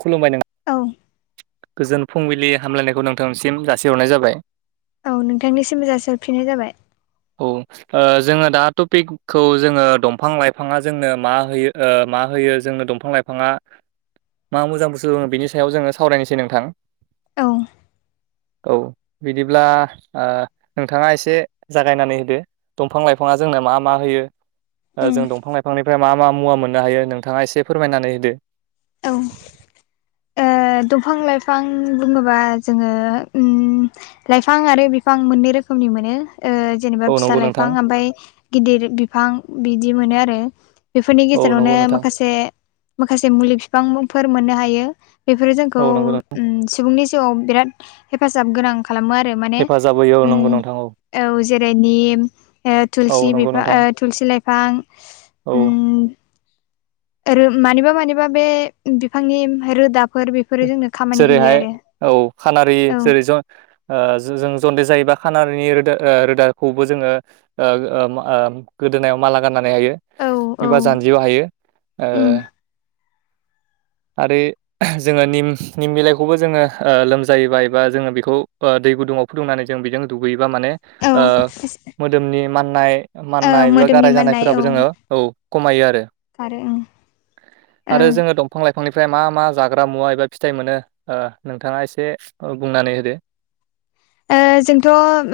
खुलुमबाय नों औ गोजोन फुंबिलि हामलायनायखौ नोंथांसिम जासिहरनाय जाबाय औ नोंथांनिसिमबो जासिहरफिननाय जाबाय औ जोङो दा टपिकखौ जोङो दंफां लाइफाङा जोंनो मा होयो मा होयो जोंनो दंफां लाइफां बिफाङा मा मोजां बुस्थु लोङो बिनि सायाव जोङो सावरायनोसै नोंथां औ औ बिदिब्ला नोंथाङा एसे जागायनानै होदो दंफां लाइफाङा जोंनो मा मा होयो उम जों दंफां लाइफांनि ओमफ्राय मा मा मुवा मोननो हायो नोंथाङा एसे फोरमायनानै होदो औ दंफां लाइफां बुङोबा जोङो लाइफां आरो बिफां मोननै रोखोमनि मोनो जेनेबा औ फिसा नंगौ लाइफां नोंथां ओमफ्राय गिदिर बिफां बिदि मोनो आरो बेफोरनि औ गेजेरावनो नंगौ नोंथां माखासे माखासे मुलि बिफांफोर मोननो हायो बेफोरो जोंखौ औ नंगौ नोंथां सुबुंनि जिउआव बिराद हेफाजाब गोनां खालामो आरो माने हेफाजाब होयो औ उ नंगौ नोंथां औ जेरैनि औ थुलसि नंगौ बिफां नोंथां थुलसि लाइफां औ उम मानिबा मानिबा बे बिफांनि रोदाफोर बेफोरो जोंनो खामानि होयो जेरैहाय आरो औ खानारि औ जेरै ज जों जन्दिस जायोबा खानारिनि रोदा रोदाखौबो जोङो गोदोनायाव माला गाननानै हायो औ औ एबा जानजियाव हायो उम आरो जोङो निम निम बिलाइखौबो जोङो लोमजायोबा एबा जोङो बेखौ दै गुदुङाव फुदुंनानै जों बेजों दुगैयोबा माने औ ओ मोदोमनि माननाय माननाय एबा मोदोमनि गाराय जानायफोराबो जोङो औ खमायो आरो आरो आं आरो जोङो दं बिफां लाइफांनिफ्राय मा मा जाग्रा मुवा एबा फिथाइ मोनो नोंथाङा एसे बुंनानै होदो जोंथ'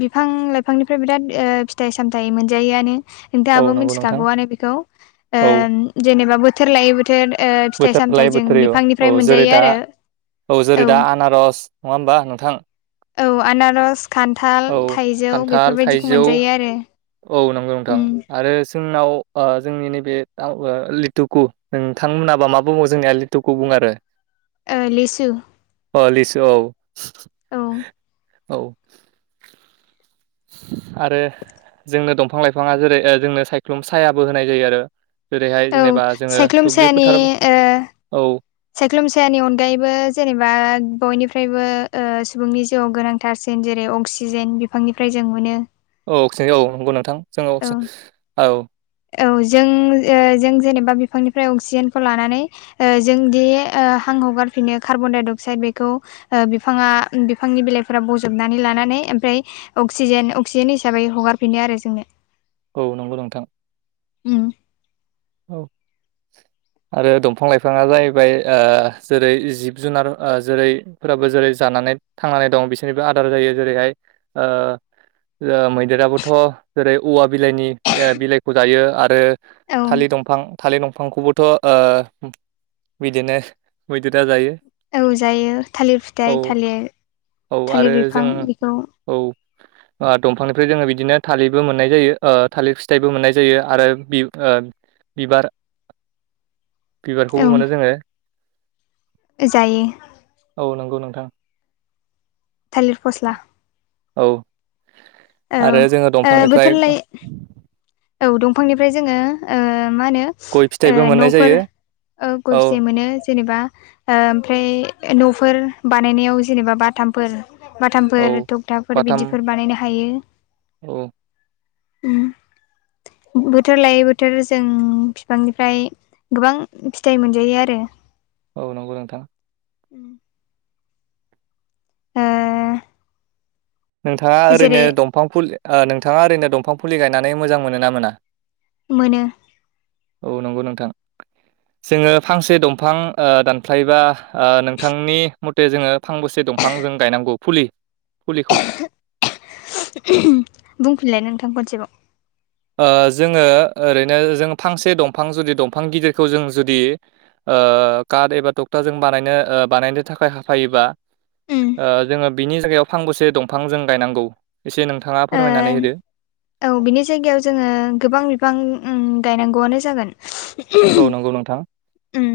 बिफां लाइफांनिफ्राय बिराद फिथाइ सामथाय मोनजायोआनो औ नोंथाङाबो नंगौ नोंथां मिथिखागौआनो बेखौ औ जेनेबा बोथोर लायै बोथोर ओ फिथाइ बोथोर सामथाइ लायै जों बोथोरै बिफांनिफ्राय औ जेरै मोनजायो दा आरो औ जेरै दा आनारस नङा होनबा बा नोंथां औ आनारस खान्थाल औ थाइजौ खान्थाल बेफोरबायदिखौ थाइजौ मोनजायो आरो औ नंगौ नोंथां आरो जोंनाव जोंनि नैबे लिटुखौ नोंथांमोनाबा मा बुङो जोंनिया लिटुखौ बुंड़ो आरो आ लिसु लिसु औ औ औ आरो जोंनो दंफां लाइफाङा जेरै जोंनो सायख्लुम सायाबो होनाय जायो आरो जेरैहाय औ जेनेबा जोङो सायख्लुम दुब्लि सायानि फोथार ओ औ सायख्लुम सायानि अनगायैबो जेनेबा बयनिफ्रायबो सुबुंनि जिउआव गोनां टारसिन जेरै अक्सिजेन बिफांनिफ्राय जों मोनो औ अक्साइड औ नंगौ नोंथां जोङो औ औ औ जों जों जेनेबा बिफांनिफ्राय अक्सिजेनखौ लानानै जोंदि हां हगारफिनो कार्बन डाइ अक्साइद बेखौ बिफाङा बिफांनि बिलाइफोरा बजबनानै लानानै ओमफ्राय अक्सिजेन अक्सिजेन हिसाबै हगारफिनो आरो जोंनो औ नंगौ नोंथां उ औ [inaudible] आरो दंफां लाइफाङा जाहैबाय जेरै जिब जुनार जेरैफोराबो जेरै जानानै थांनानै दं बिसोरनिबो आदार जायो जेरैहाय मैदेराबोथ' जेरै औवा बिलाइनि बिलाइखौ जायो आरो औ थालिर दंफां थालिर दंफांखौबोथ' ओ बिदिनो मैदेरा जायो। औ जायो थालिर फिथाइ औ थालिर औ आरो थालिर बिफां जों बेखौ औ दंफांनिफ्राय जोङो बिदिनो थालिरबो मोननाय जायो ओ थालिर फिथाइबो मोननाय जायो आरो बि बिबार औ बिबारखौबो मोनो जोङो‌। जायो। औ नंगौ नोंथां। थालिर फस्ला औ औ आरो जोङो ओ बोथोर दंफांनिफ्राय लायै औ दंफांनिफ्राय जोङो ओ मा होनो गय ओ फिथाइबो मोननाय न'फोर जायो ओ औ गरसे मोनो जेनेबा ओमफ्राय न'फोर बानायनायाव जेनेबा बाथामफोर औ बाथामफोर थखथाफोर बाथाम बिदिफोर बानायनो हायो। औ उम बोथोर लायै बोथोर जों बिफांनिफ्राय गोबां फिथाइ मोनजायो आरो। औ नंगौ नोंथां। ओ नोंथाङा ओरैनो जेरै दंफां फुलि ओ नोंथाङा ओरैनो दंफां फुलि गायनानै मोजां मोनो ना मोना? मोनो। औ नंगौ नोंथां। [inaudible] जोङो फांसे दंफां ओ दानफ्लायबा ओ नोंथांनि मथे जोङो फांबोसे दंफांजों गायनांगौ फुलि फुलिखौ बुंफिनलाय नोंथां खनसेबाव ओ जोङो ओरैनो जों फांसे दंफां जुदि दंफां गिदिरखौ जों जुदि ओ काद एबा टक्टाजों बानायनो ओ बानायनो थाखाय हाफायोबा उम ओ जोङो बिनि जायगायाव फांबेसे दंफां जों गायनांगौ एसे नोंथाङा फोरमायनानै ओ होदो। औ बिनि जायगायाव जोङो गोबां बिफां उम गायनांगौआनो जागोन। औ नंगौ नोंथां। उम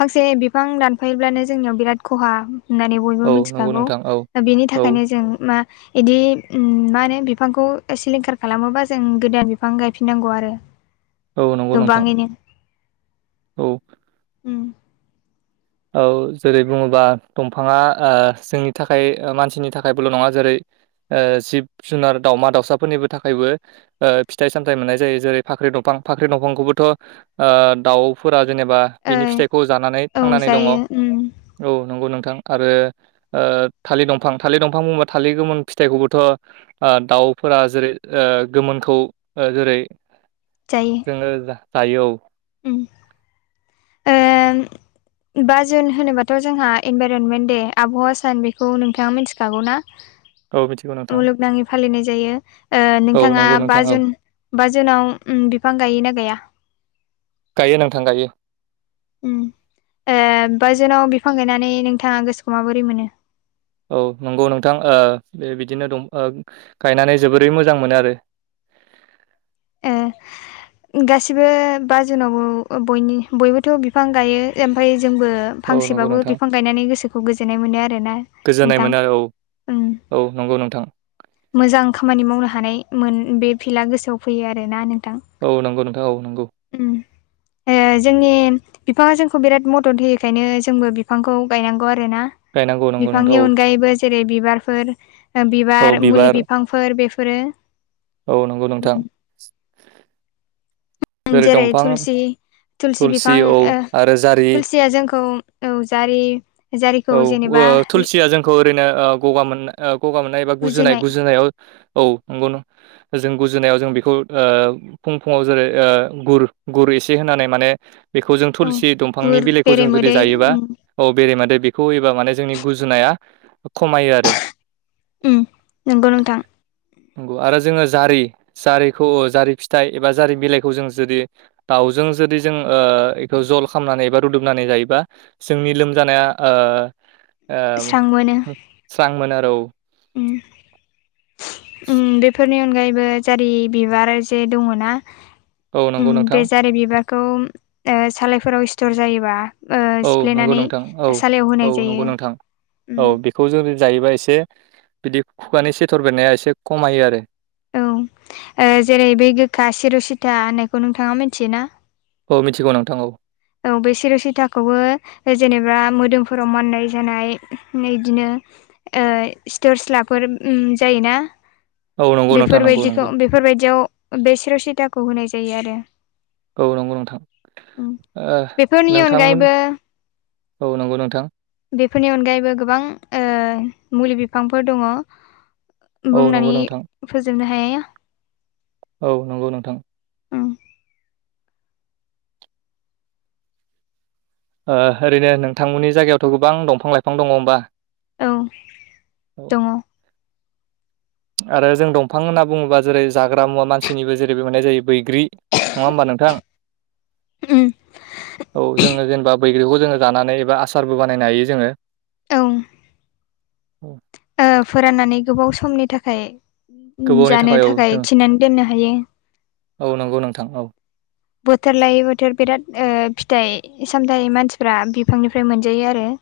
फांसे बिफां दानफायोब्लानो जोंनियाव बिराद खहा होननानै बयबो औ नंगौ मिथिखागौ नोंथां औ बिनि औ थाखायनो जों मा इदि मा होनो बिफांखौ सिलिंखार खालामोबा जों गोदान बिफां गायफिननांगौ आरो। औ नंगौ नोंथां। गोबाङैनो औ उम औ जेरै बुङोबा दंफाङा ओ जोंनि थाखाय मानसिनि थाखायबोल' नङा जेरै ओ जिब जुनार दाउमा दाउसाफोरनिबो थाखायबो‌। ओ फिथाइ सामथाइ मोननाय जायो जेरै फाख्रि दंफां फाख्रि दंफांखौबोथ' ओ दाउफोरा जेनेबा ओ बिनि फिथाइखौ जानानै औ थांनानै दङ जायो उम औ नंगौ नोंथां आरो ओ थालिर दंफां थालिर दंफां बुङोबा थालिर गोमोन फिथाइखौबोथ' ओ दाउफोरा जेरै ओ गोमोनखौ ओ जेरै जायो जोङो जायो औ। उम आं बा जुन होनोबाथ' जोंहा इनभाइरनमेन्ट दे आबहावा सान बेखौ नोंथाङा मिथिखागौ ना? औ मिथिगौ नोंथां मुलुगनाङै फालिनाय जायो। ओ औ नोंथाङा नंगौ बा नोंथां औ जुन बा जुनाव बिफां गायो ना गाया गायो नोंथां गायो उम ओ बा जुनाव बिफां गायनानै नोंथाङा गोसोखौ माबोरै मोनो औ नंगौ नोंथां बे बिदिनो दं गायनानै जोबोरै मोजां मोनो आरो ओ गासिबो बा जुनावबो बयनिबो बयबोथ' बिफां गायो ओमफ्राय जोंबो औ नंगौ फांसेबाबो नोंथां बिफां गायनानै गोसोखौ गोजोननाय मोनो आरो ना गोजोननाय नोंथां मोनो आरो औ औ नंगौ नोंथां मोजां खामानि मावनो हानाय मोन बे फिल्डआ गोसोआव फैयो आरोना नोंथां औ नंगौ नोंथां औ नंगौ उम ओ जोंनि बिफाङा जोंखौ बिराद मदद होयखायनो जोंबो बिफांखौ गायनांगौ आरो ना गायनांगौ नंगौ नोंथां बिफांनि औ अनगायैबो जेरै बिबारफोर बिबार मुलि बिफांफोर बेफोरो औ नंगौ नोंथां उम जेरै थुलसि थुलसि बिफां औ आरो जारि थुलसिया जोंखौ औ जारि औ जारिखौ ओ जेनेबा थुलसिया जोंखौ ओरैनो गगा मोननाय गगा मोननाय एबा गुजुनाय गुजुनायाव औ नंगौ नों जों गुजुनायाव जों बेखौ ओ फुं फुङाव जेरै ओ गुर गुर एसे होनानै माने बेखौ जों औ थुलसि दंफांनि गुर बिलाइखौ जों जुदि बेरेमोदै जायोबा उम औ बेरे मादे बेखौ एबा माने जोंनि गुजुनाया खमायो आरो उम नंगौ नोंथां नंगौ आरो जोङो जारि जारिखौ जारि फिथाइ एबा जारि बिलाइखौ जों जुदि दाउजों जुदि जों ओ बेखौ जल खालामनानै एबा रुदुमनानै जायोबा जोंनि लोमजानाया ओ ओ स्रां मोनो स्रां मोनो आरो औ उम उम बेफोरनि अनगायैबो जारि बिबार जे दङ ना औ उम नंगौ बे नोंथां जारि बिबारखौ ओ सालायफोराव स्थर जायोबा ओ औ नंगौ सिफ्लेनानै नोंथां औ सालायाव होनाय जायो खौ जों जायोबा एसे बिदि खुगानि सेथर बेनाया एसे खमायो आरो औ जेरै बे गोखा सिर'सिथा होननायखौ नोंथाङा मिथियोना औ मिथिगौ नोंथां औ औ बे सिर'सिथाखौबो जेनेबा मोदोमफोराव माननाय जानाय इदिनो स्टर्स लाफोर जायोना औ नंगौ नोंथां नंगौ बेफोरबायदिखौ नंगौ बेफोरबायदियाव बे सिर' सिथाखौ होनाय जायो आरो औ नंगौ नोंथां उम ओ बेफोरनि नोंथांमोन अनगायैबो औ नंगौ नोंथां बेफोरनि अनगायैबो गोबां ओ मुलि बिफांफोर दङ औ नंगौ बुंनानै नोंथां फोजोबनो हाया औ नंगौ नोंथां उम ओ ओरैनो नोंथांमोननि जायगायावथ' गोबां दंफां लाइफां दङ होमबा औ औ दङ आरो जों दंफां होनना बुङोबा जेरै जाग्रा मुवा मानसिनिबो जेरैबो मोननाय जायो बैग्रि नङा होमबा नोंथां औ औ जोङो जेनेबा बैग्रिखौ जोङो जानानै एबा आसारबो बानायनो हायो जोङो औ ओ फोराननानै गोबाव समनि थाखाय गोबावनि जानो औ थाखाय जों थिनानै दोननो हायो औ नंगौ नोंथां औ बोथोर लायै बोथोर बिराद फिथाइ सामथाइ मानसिफ्रा बिफांनिफ्राय मोनजायो आरो [inaudible]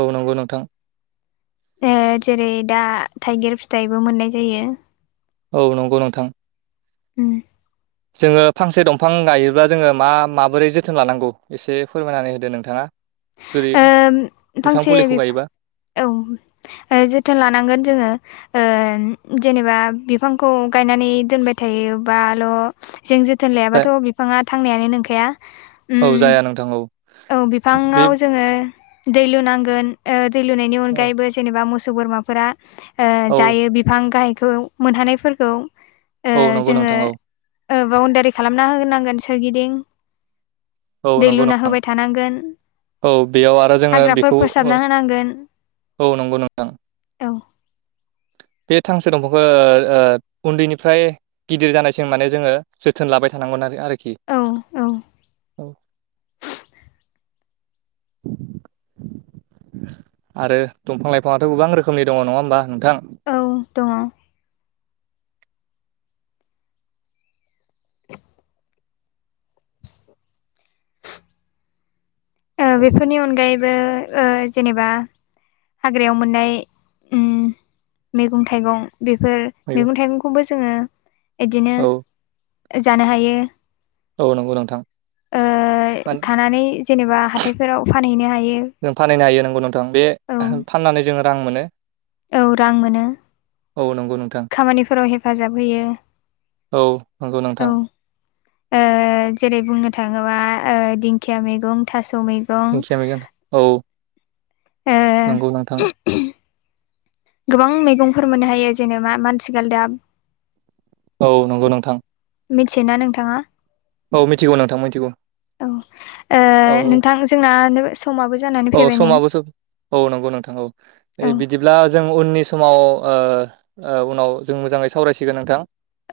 औ नंगौ नोंथां जेरै दा थाइगिर फिथाइबो मोननाय जायो औ नंगौ नोंथां उम जोङो फांसे दंफां गायोब्ला जोङो मा माबोरै जोथोन लानांगौ एसे फोरमायनानै होदो नोंथाङा जेरै ओ बिफां फुलिखौ गायोबा औ जोथोन लानांगोन जोङो जेनेबा बिफांखौ गायनानै दोनबाय थायोबाल' जों जोथोन लायाबाथ' बिफाङा थांनायानो नंखाया औ जाया नोंथां औ औ बि बे बिफाङाव जोङो दै लुनांगोन दै लुनायनि औ अनगायैबो ज जेनेबा मोसौ बोरमाफोरा औ जायो बिफां गाहायखौ मोनहानायफोरखौ औ नंगौ जोङो नोंथां औ बाउणडारि खालामना होनोनांगोन सोरगिदिं औ दै नंगौ नों लुना होबाय थानांगोन औ बेयाव आरो जोङो हाग्राफोर बेखौ फोसाबना होनांगोन औ नंगौ नोंथां औ बे फांसे दंफांखौ उन्दैनिफ्राय गिदिर जानायसिम माने जोङो जोथोन लाबाय थानांगोन आरो आरोखि औ औ औ आरो दंफां लाइफाङाथ' गोबां रोखोमनि दङ नङा होमबा नोंथां औ दङ बेफोरनि अनगायैबो जेनेबा हाग्रायाव मोननाय मैगं थाइगं बेफोर मैगं थाइगंखौबो जोङो बिदिनो औ जानो हायो औ नंगौ नोंथां ओ मानो खानानै जेनेबा हाथायफोराव फानहैनो हायो जों फानहैनो हायो नंगौ नोंथां बे औ फाननानै जोङो रां मोनो औ रां मोनो औ नंगौ नोंथां खामानिफोराव हेफाजाब होयो औ नंगौ नोंथां औ जेरै बुंनो थाङोबा दिंखिया मैगं थास' मैं दिंखिया मैगं औ नंगौ नोंथां ओ गोबां मैगंफोर मोननो हायो जेनेबा माथि गालदाब औ नंगौ नोंथां मिथियोना नोंथाङा औ मिथिगौ नोंथां मिथिगौ औ औ नोंथां जोंना समाबो जानानै औ फैबाय नै समाबोसो औ नंगौ नोंथां औ ओ औ बिदि ब्ला जों उननि समाव उनाव जों मोजाङै सावरायसिगोन नोंथां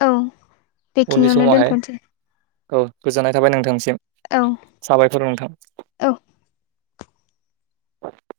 औ उननि बेखिनियावनो समावहाय दोनथ'नोसै औ गोजोननाय थाबाय नोंथांसिम औ साबायफोर नोंथां औ